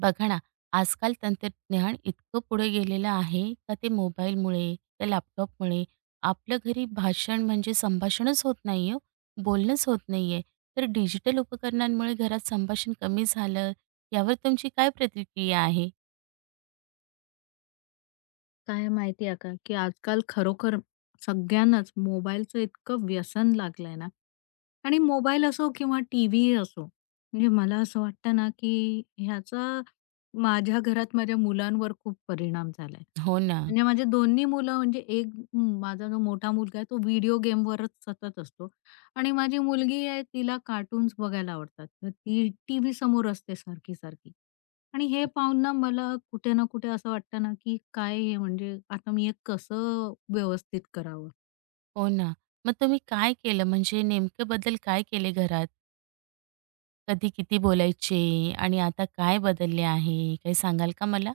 बघा ना, आजकाल तंत्रज्ञान इतकं पुढे गेलेलं आहे का ते मोबाईलमुळे, त्या लॅपटॉपमुळे आपलं घरी भाषण म्हणजे संभाषणच होत नाही हो, बोलणंच होत नाही आहे. तर डिजिटल उपकरणांमुळे घरात संभाषण कमी झालं, यावर तुमची काय प्रतिक्रिया आहे? काय आहे माहिती आहे का, की आजकाल खरोखर सगळ्यांनाच मोबाईलचं इतकं व्यसन लागलंय ना आणि मोबाईल असो किंवा टीव्ही असो, म्हणजे मला असं वाटतं ना, की ह्याचा माझ्या घरात माझ्या मुलांवर खूप परिणाम झालाय. हो ना, म्हणजे माझे दोन्ही मुलं म्हणजे एक माझा जो मोठा मुलगा आहे तो व्हिडिओ गेमवरच सतत असतो आणि माझी मुलगी आहे तिला कार्टून्स बघायला आवडतात. तर ती टीव्ही समोर असते सारखी-सारखी. आणि हे पाहून ना मला कुठे ना कुठे असं वाटतं ना, की काय हे म्हणजे आता मी हे कसं व्यवस्थित करावं? हो ना. मग तुम्ही काय केलं? म्हणजे नेमकं बदल काय केले घरात? कधी किती बोलायचे आणि आता काय बदलले आहे? काही सांगाल का मला?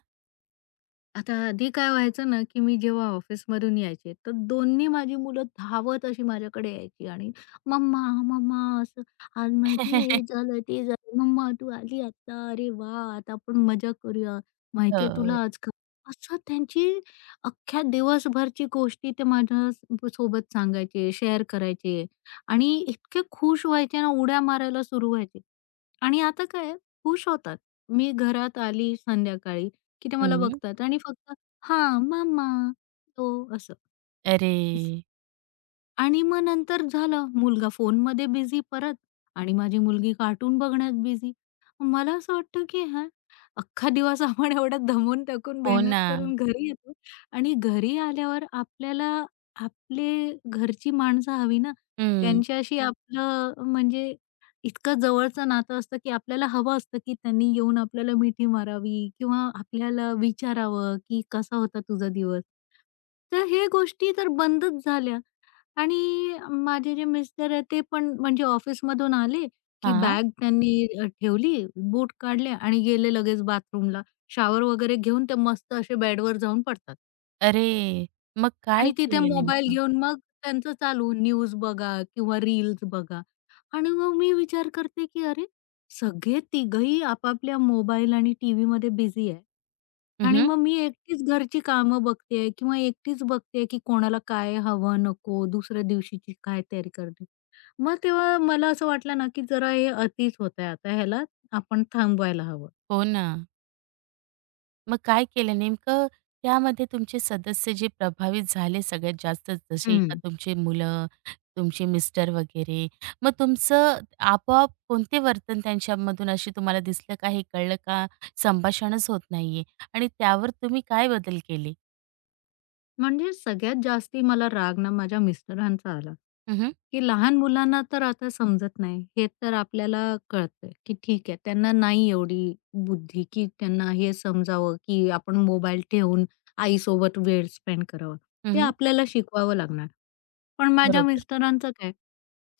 आता आधी काय व्हायचं ना, की मी जेव्हा ऑफिसमधून यायचे, तर दोन्ही माझी मुलं धावत अशी माझ्याकडे यायची आणि "मम्मा, मम्मा" असं, "आज माहिती आहे हे झालं, ते झालं. मम्मा तू आली आता. अरे वाह! आता आपण मजा करूया. माहिती तुला हो. आज का" असं त्यांची अख्ख्या दिवसभरची गोष्टी ते माझ्या सोबत सांगायचे, शेअर करायचे आणि इतके खुश व्हायचे ना, उड्या मारायला सुरू व्हायचे. आणि आता काय खुश होतात. मी घरात आली संध्याकाळी की ते मला हं. बघतात आणि फक्त हां, मम्मा, तो असं. अरे! आणि मग नंतर झालं, मुलगा फोनमध्ये बिझी परत आणि माझी मुलगी कार्टून बघण्यात बिझी. मला असं वाटतं, की हा अख्खा दिवस आपण एवढा दमून टाकून हो मेहनत ना. करून घरी येतो आणि घरी आल्यावर आपल्याला आपले घरची माणसं हवी ना, हं. त्यांच्याशी आपलं म्हणजे इतकं जवळचं नातं असतं, की आपल्याला हवं असतं, की त्यांनी येऊन आपल्याला मिठी मारावी किंवा आपल्याला विचारावं, की "कसा होता तुझा दिवस?" तर हे गोष्टी तर बंदच झाल्या. आणि माझे जे मिस्टर आहेत ते पण म्हणजे ऑफिसमधून आले, की हां. बॅग त्यांनी ठेवली, बूट काढले आणि गेले लगेच बाथरूमला. शॉवर वगैरे घेऊन ते मस्त असे बेडवर जाऊन पडतात अरे! मग काय आणि तिथे केलं मोबाईल नेमकं? घेऊन मग त्यांचं चालू न्यूज बघा किंवा रील्स बघा. आणि मग मी विचार करते, की अरे, सगळे तिघंही आपापल्या मोबाईल आणि टीव्हीमध्ये बिझी आहे. हं, आणि हं. मग मी एकटीच घरची कामं बघतेय किंवा एकटीच बघतेय, की कोणाला काय हवं, नको, दुसऱ्या दिवशीची काय तयारी करते. मग तेव्हा मला असं वाटलं ना, की जरा हे अतिच होतंय आता ह्याला आपण थांबवायला हवं. हो ना. मग काय केलं नेमकं? त्यामध्ये तुमचे सदस्य जे प्रभावित झाले सगळ्यात जास्त जसे का तुमची मुलं, तुमचे मिस्टर वगैरे. मग तुमचं आपोआप कोणते वर्तन त्यांच्यामधून अशी तुम्हाला दिसलं का? हे कळलं का? संभाषणच होत नाहीये आणि त्यावर तुम्ही काय बदल केले? म्हणजे सगळ्यात जास्ती मला राग ना माझ्या मिस्टरांचा आला, हं, हं. की लहान मुलांना तर आता समजत नाही. हे तर आपल्याला कळतंय, की ठीक आहे त्यांना नाही एवढी बुद्धी, की त्यांना हे समजावं, की आपण मोबाईल ठेवून आईसोबत वेळ स्पेंड करावा. हं, ते हं. आपल्याला शिकवावं लागणार. पण माझ्या बरोबर. मिस्टरांचं काय?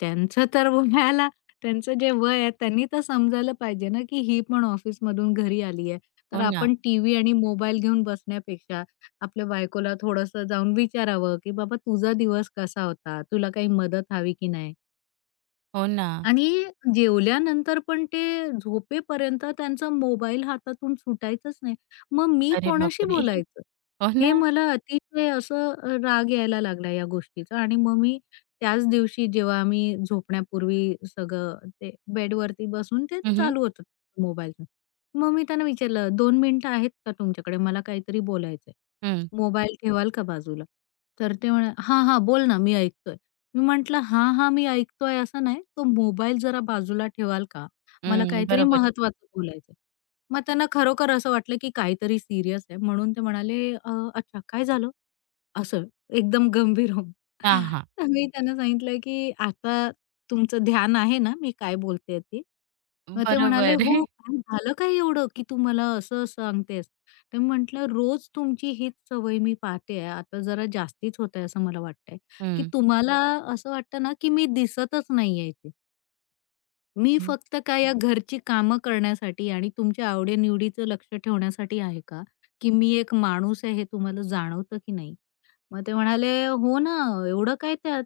त्यांचं तर वयाला त्यांचं जे वय आहे त्यांनी तर समजायला पाहिजे ना, की ही पण ऑफिसमधून घरी आली आहे. तर हो ना. आपण टीव्ही आणि मोबाईल घेऊन बसण्यापेक्षा आपल्या बायकोला थोडंसं जाऊन विचारावं, की "बाबा तुझा दिवस कसा होता? तुला काही मदत हवी की नाही?" हो ना. आणि जेवल्यानंतर पण ते झोपेपर्यंत त्यांचा मोबाईल हातातून सुटायचाच नाही. मग मी अरे कोणाशी बापरे! बोलायचं? हो हे ना. मला अतिशय असं राग यायला लागला या गोष्टीचा आणि मग मी त्याच दिवशी जेव्हा आम्ही झोपण्यापूर्वी सगळं ते बेडवरती बसून ते हं, हं. चालू होतं मोबाईलचं. मग मी त्यांना विचारलं, "2 मिनिटं आहेत का तुमच्याकडे? मला काहीतरी बोलायचंय. हं. मोबाईल ठेवाल का बाजूला?" तर ते म्हणाले, "हां, हां, बोल ना, मी ऐकतोय." मी म्हटलं, "हां, हां, मी ऐकतोय" असं नाही. "तो मोबाईल जरा बाजूला ठेवाल का? मला हं. काहीतरी बरोबर आहे. महत्त्वाचं बोलायचं आहे." मग त्यांना खरोखर असं वाटलं, की काहीतरी सीरियस आहे म्हणून ते म्हणाले, अच्छा काय झालं?" असं एकदम गंभीर होऊन. हां, हां. तर मी त्यांना सांगितलं, की "आता तुमचं ध्यान आहे ना, मी काय बोलतेय ते?" मग ते म्हणाले, बरोबर. "हो, काय झालं काय एवढं, की तू मला असं सांगतेस?" तर मी म्हटलं, "रोज तुमची हीच सवय मी पाहते आहे. आता जरा जास्तीच होत आहे असं मला वाटतंय, की हं. तुम्हाला असं वाटतं ना, की मी दिसतच नाहीये इथे." मी फक्त काय या घरची कामं करण्यासाठी आणि तुमच्या आवडीनिवडीचं लक्ष ठेवण्यासाठी आहे का? की मी एक माणूस आहे हे तुम्हाला जाणवतं की नाही? मग ते म्हणाले, "हो ना, एवढं काय त्यात?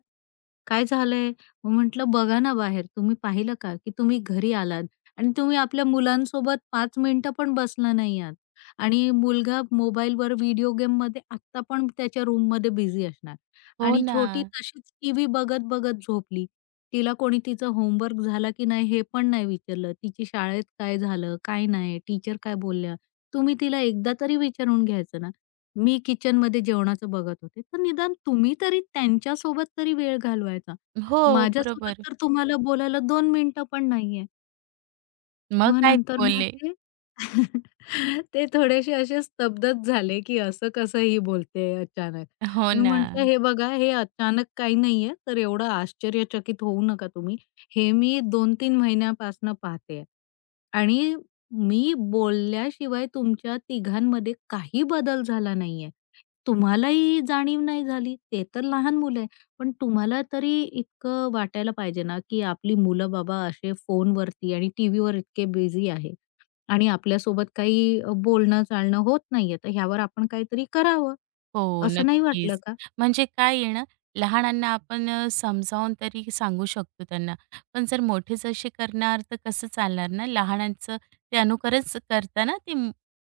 काय झालंय?" मग म्हटलं, "बघा ना बाहेर, तुम्ही पाहिलं का की तुम्ही घरी आलात आणि तुम्ही आपल्या मुलांसोबत 5 मिनिटं पण बसला नाही आहात आणि मुलगा मोबाईलवर व्हिडिओ गेममध्ये आत्ता पण त्याच्या रूममध्ये बिझी असणार हो आणि ना. छोटी तशीच टीव्ही बघत-बघत झोपली. तिला कोणी तिचं होमवर्क झाला की नाही हे पण नाही विचारलं. तिची शाळेत काय झालं, काय नाही, टीचर काय बोलल्या. तुम्ही तिला एकदा तरी विचारून घ्यायचं ना. मी किचनमध्ये जेवणाचं बघत होते, तर निदान तुम्ही तरी त्यांच्यासोबत तरी वेळ घालवायचा. हो, माझ्यासोबत बरोबर. तर तुम्हाला बोलायला 2 मिनिटं पण नाहीये. मग मग काय नंतर मग बोलले? ते ते थोडेसे असे स्तब्धच झाले, की असं कसं ही बोलते अचानक. हो मी ना. म्हटलं, "हे बघा, हे अचानक काही नाहीये, तर एवढं आश्चर्यचकित होऊ नका तुम्ही. हे मी 2-3 महिन्यापासून पाहतेय आणि मी बोलल्याशिवाय तुमच्या तिघांमध्ये काही बदल झाला नाहीये. तुम्हालाही जाणीव नाही झाली. ते तर लहान मुलं आहे." पण तुम्हाला तरी इतकं वाटायला पाहिजे ना, की आपली मुलं बाबा असे फोनवरती आणि टीव्हीवर इतके बिझी आहे आणि आपल्यासोबत काही बोलणं-चालणं होत नाहीये, तर ह्यावर आपण काहीतरी करावं. हो, असं नाही वाटलं नक्कीच. का? म्हणजे काय आहे ना, लहानांना आपण समजावून तरी सांगू शकतो त्यांना. पण जर मोठेच असे करणार तर कसं चालणार ना, लहानांचं ते अनुकरणच करता ना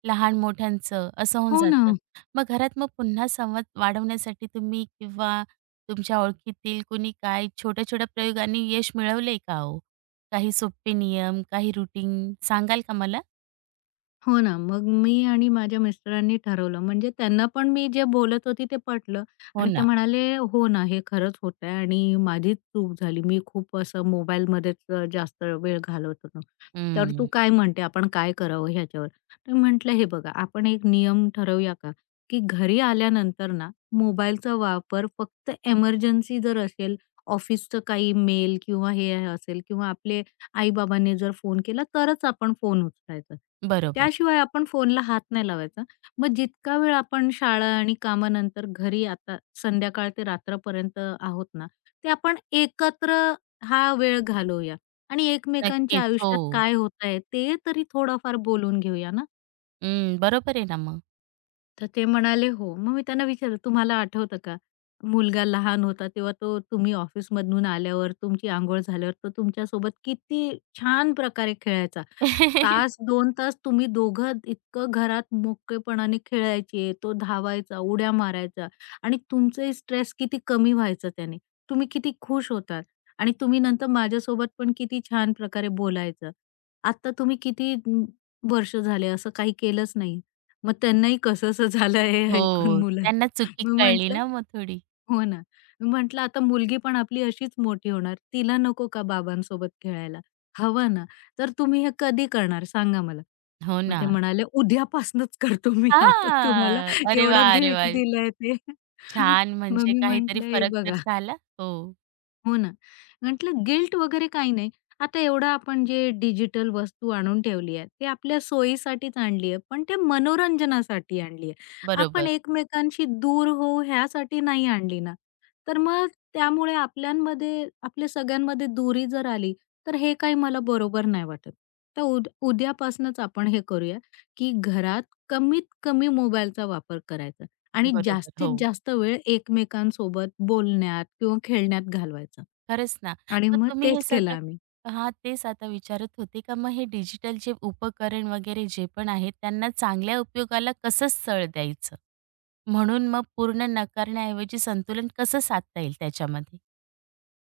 लहान मोठ्यांचं, असं होऊन हो ना. जातं. मग घरात पुन्हा संवाद वाढवण्यासाठी तुम्ही किंवा तुमच्या ओळखीतील कोणी काय छोट्या-छोट्या प्रयोगांनी यश मिळवलंय का हो? काही सोपे नियम, काही रुटीन सांगाल का मला? हो ना. मग मी आणि माझ्या मिस्टरांनी ठरवलं. म्हणजे त्यांना पण मी जे बोलत होती ते पटलं हो आणि ते ना. म्हणाले, "हो ना, हे खरंच होतं आहे आणि माझीच चूक झाली. मी खूप असं मोबाईलमध्येच जास्त वेळ घालवत होतो. तर तू हं, काय म्हणते, आपण काय करावं ह्याच्यावर?" तर मी म्हटलं, "हे बघा, आपण एक नियम ठरवूया का, की घरी आल्यानंतर ना मोबाईलचा वापर फक्त एमर्जन्सी जर असेल, ऑफिसचं काही मेल किंवा हे असेल किंवा आपले आई-बाबांनी जर फोन केला तरच आपण फोन उचलायचा. बरोबर. त्याशिवाय आपण फोनला हात नाही लावायचा. मग जितका वेळ आपण शाळा आणि कामानंतर घरी आता संध्याकाळ ते रात्रपर्यंत आहोत ना, ते आपण एकत्र हा वेळ घालवूया आणि एकमेकांच्या नक्कीच. हो. आयुष्यात काय होत आहे ते तरी थोडंफार बोलून घेऊया ना. हं, बरोबर आहे ना मग. तर ते म्हणाले, "हो." मग मी त्यांना विचारलं, "तुम्हाला आठवतं का? मुलगा लहान होता तेव्हा तो तुम्ही ऑफिसमधून आल्यावर, तुमची अंघोळ झाल्यावर तो तुमच्यासोबत किती छान प्रकारे खेळायचा. तास दोन तास तुम्ही दोघं इतकं घरात मोकळेपणाने खेळायचे. तो धावायचा, उड्या मारायचा आणि तुमचंही स्ट्रेस किती कमी व्हायचा त्याने. तुम्ही किती खुश होतात आणि तुम्ही नंतर माझ्यासोबत पण किती छान प्रकारे बोलायचं. आत्ता तुम्ही किती वर्ष झाले असं काही केलंच नाही. मग त्यांनाही कसंसं झालं हे हो, ऐकून त्यांना मुलांना. चुकी मी कळली म्हटलं ना मग थोडी. हो ना. मी म्हटलं आता मुलगी पण आपली अशीच मोठी होणार. तिला नको का बाबांसोबत खेळायला? हवं ना. तर तुम्ही हे कधी करणार सांगा मला? हो मग ना. ते म्हणाले, "उद्यापासनंच करतो मी आता तुम्हाला हां. अरे वा, एवढं अरे गिल्ट वाह! दिलंय ते." छान मग म्हणजे मी काहीतरी म्हटलं, "हे फरक तर बघा." झाला. हो, हो ना. म्हटलं गिल्ट वगैरे काही नाही. आता एवढं आपण जे डिजिटल वस्तू आणून ठेवली आहे, ती आपल्या सोयीसाठीच आणली आहे, पण ते मनोरंजनासाठी आणली आहे. आपण बरोबर, एकमेकांशी दूर होऊ ह्यासाठी नाही आणली ना. तर मग त्यामुळे आपल्यामध्ये आपल्या सगळ्यांमध्ये दूरी जर आली, तर हे काही मला बरोबर नाही वाटत. तर उद्यापासूनच आपण हे करूया, की घरात कमीत कमी मोबाईलचा वापर करायचा. आणि बरोबर. जास्तीत हो, जास्त वेळ एकमेकांसोबत बोलण्यात किंवा खेळण्यात घालवायचा खरंच ना. आणि मग मग तुम्ही हे तेच केलं सगळं आम्ही. हां, तेच आता विचारत होते का मग हे डिजिटल जे उपकरण वगैरे जे पण आहेत त्यांना चांगल्या उपयोगाला कसं सळ द्यायचं? म्हणून मग पूर्ण नाकारण्याऐवजी संतुलन कसं साधता येईल त्याच्यामध्ये?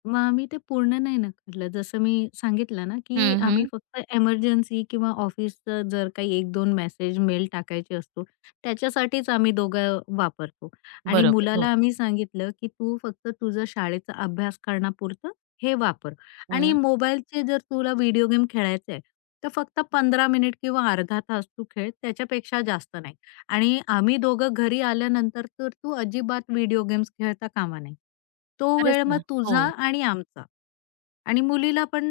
मग आम्ही ते पूर्ण नाही नकारलं. जसं मी सांगितलं ना, की हं, आम्ही हं. फक्त एमर्जन्सी किंवा ऑफिसचं जर काही 1-2 मेसेज, मेल टाकायचे असतो, त्याच्यासाठीच आम्ही दोघं वापरतो. आणि बरोबर. मुलाला हो. आम्ही सांगितलं, की "तू फक्त तुझा शाळेचा अभ्यास करण्यापुरतं हे वापर आणि हं. मोबाईलचे जर तुला व्हिडिओ गेम खेळायचे आहे, तर फक्त 15 मिनिट किंवा अर्धा तास तू खेळ, त्याच्यापेक्षा जास्त नाही." आणि आम्ही दोघं घरी आल्यानंतर तर तू अजिबात व्हिडिओ गेम्स खेळता कामा नाही. तो खरंच वेळ मग ना. हो. तुझा आणि आमचा. आणि मुलीला पण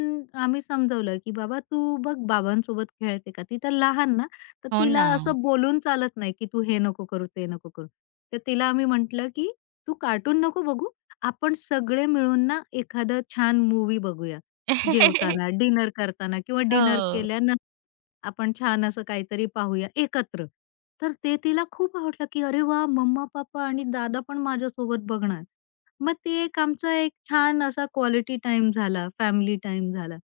आम्ही समजवलं, की "बाबा तू बघ बाबांसोबत खेळते का?" ती तर लहान ना, तर हो तिला ना. असं बोलून चालत नाही, की "तू हे नको करू, ते नको करू." तर तिला आम्ही म्हटलं, की "तू कार्टून नको बघू. आपण सगळे मिळून ना एखादं छान मूव्ही बघूया. जेवताना, डिनर करताना किंवा डिनर हो. केल्यानंतर आपण छान असं काहीतरी पाहूया एकत्र." तर ते तिला खूप आवडलं, की "अरे वा, मम्मा-पप्पा आणि दादा पण माझ्यासोबत बघणार." मग ते एक आमचा एक छान असा क्वालिटी टाइम झाला, फॅमिली टाइम झाला.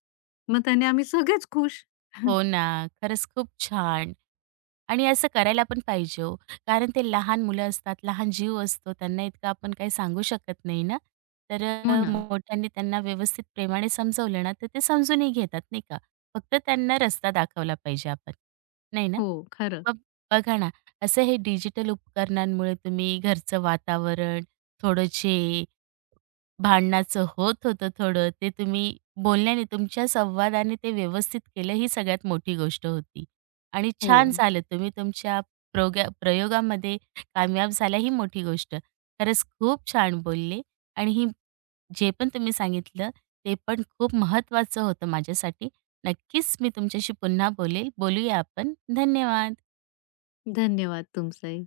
मग त्याने आम्ही सगळेच खुश. हो ना. खरंच खूप छान. आणि असं करायला पण पाहिजे हो. कारण ते लहान मुलं असतात, लहान जीव असतो. त्यांना इतकं आपण काही सांगू शकत नाही ना. तर हो ना. मोठ्यांनी त्यांना व्यवस्थित प्रेमाने समजवलं ना, तर ते समजूनही घेतात नाही का. फक्त त्यांना रस्ता दाखवला पाहिजे आपण, नाही ना? हो, खरं. मग बघा ना, असं हे डिजिटल उपकरणांमुळे तुम्ही घरचं वातावरण, थोडं जे भांडणाचं होत होतं थोडं, ते तुम्ही बोलण्याने, तुमच्या संवादाने ते व्यवस्थित केलं, ही सगळ्यात मोठी गोष्ट होती. आणि हो. छान झालं तुम्ही तुमच्या प्रयोगामध्ये कामयाब झाला, ही मोठी गोष्ट. खरंच खूप छान बोलले आणि ही जे पण तुम्ही सांगितलं, ते पण खूप महत्त्वाचं होतं माझ्यासाठी. नक्कीच मी तुमच्याशी पुन्हा बोलेल. बोलूया आपण. धन्यवाद. धन्यवाद तुमचंही.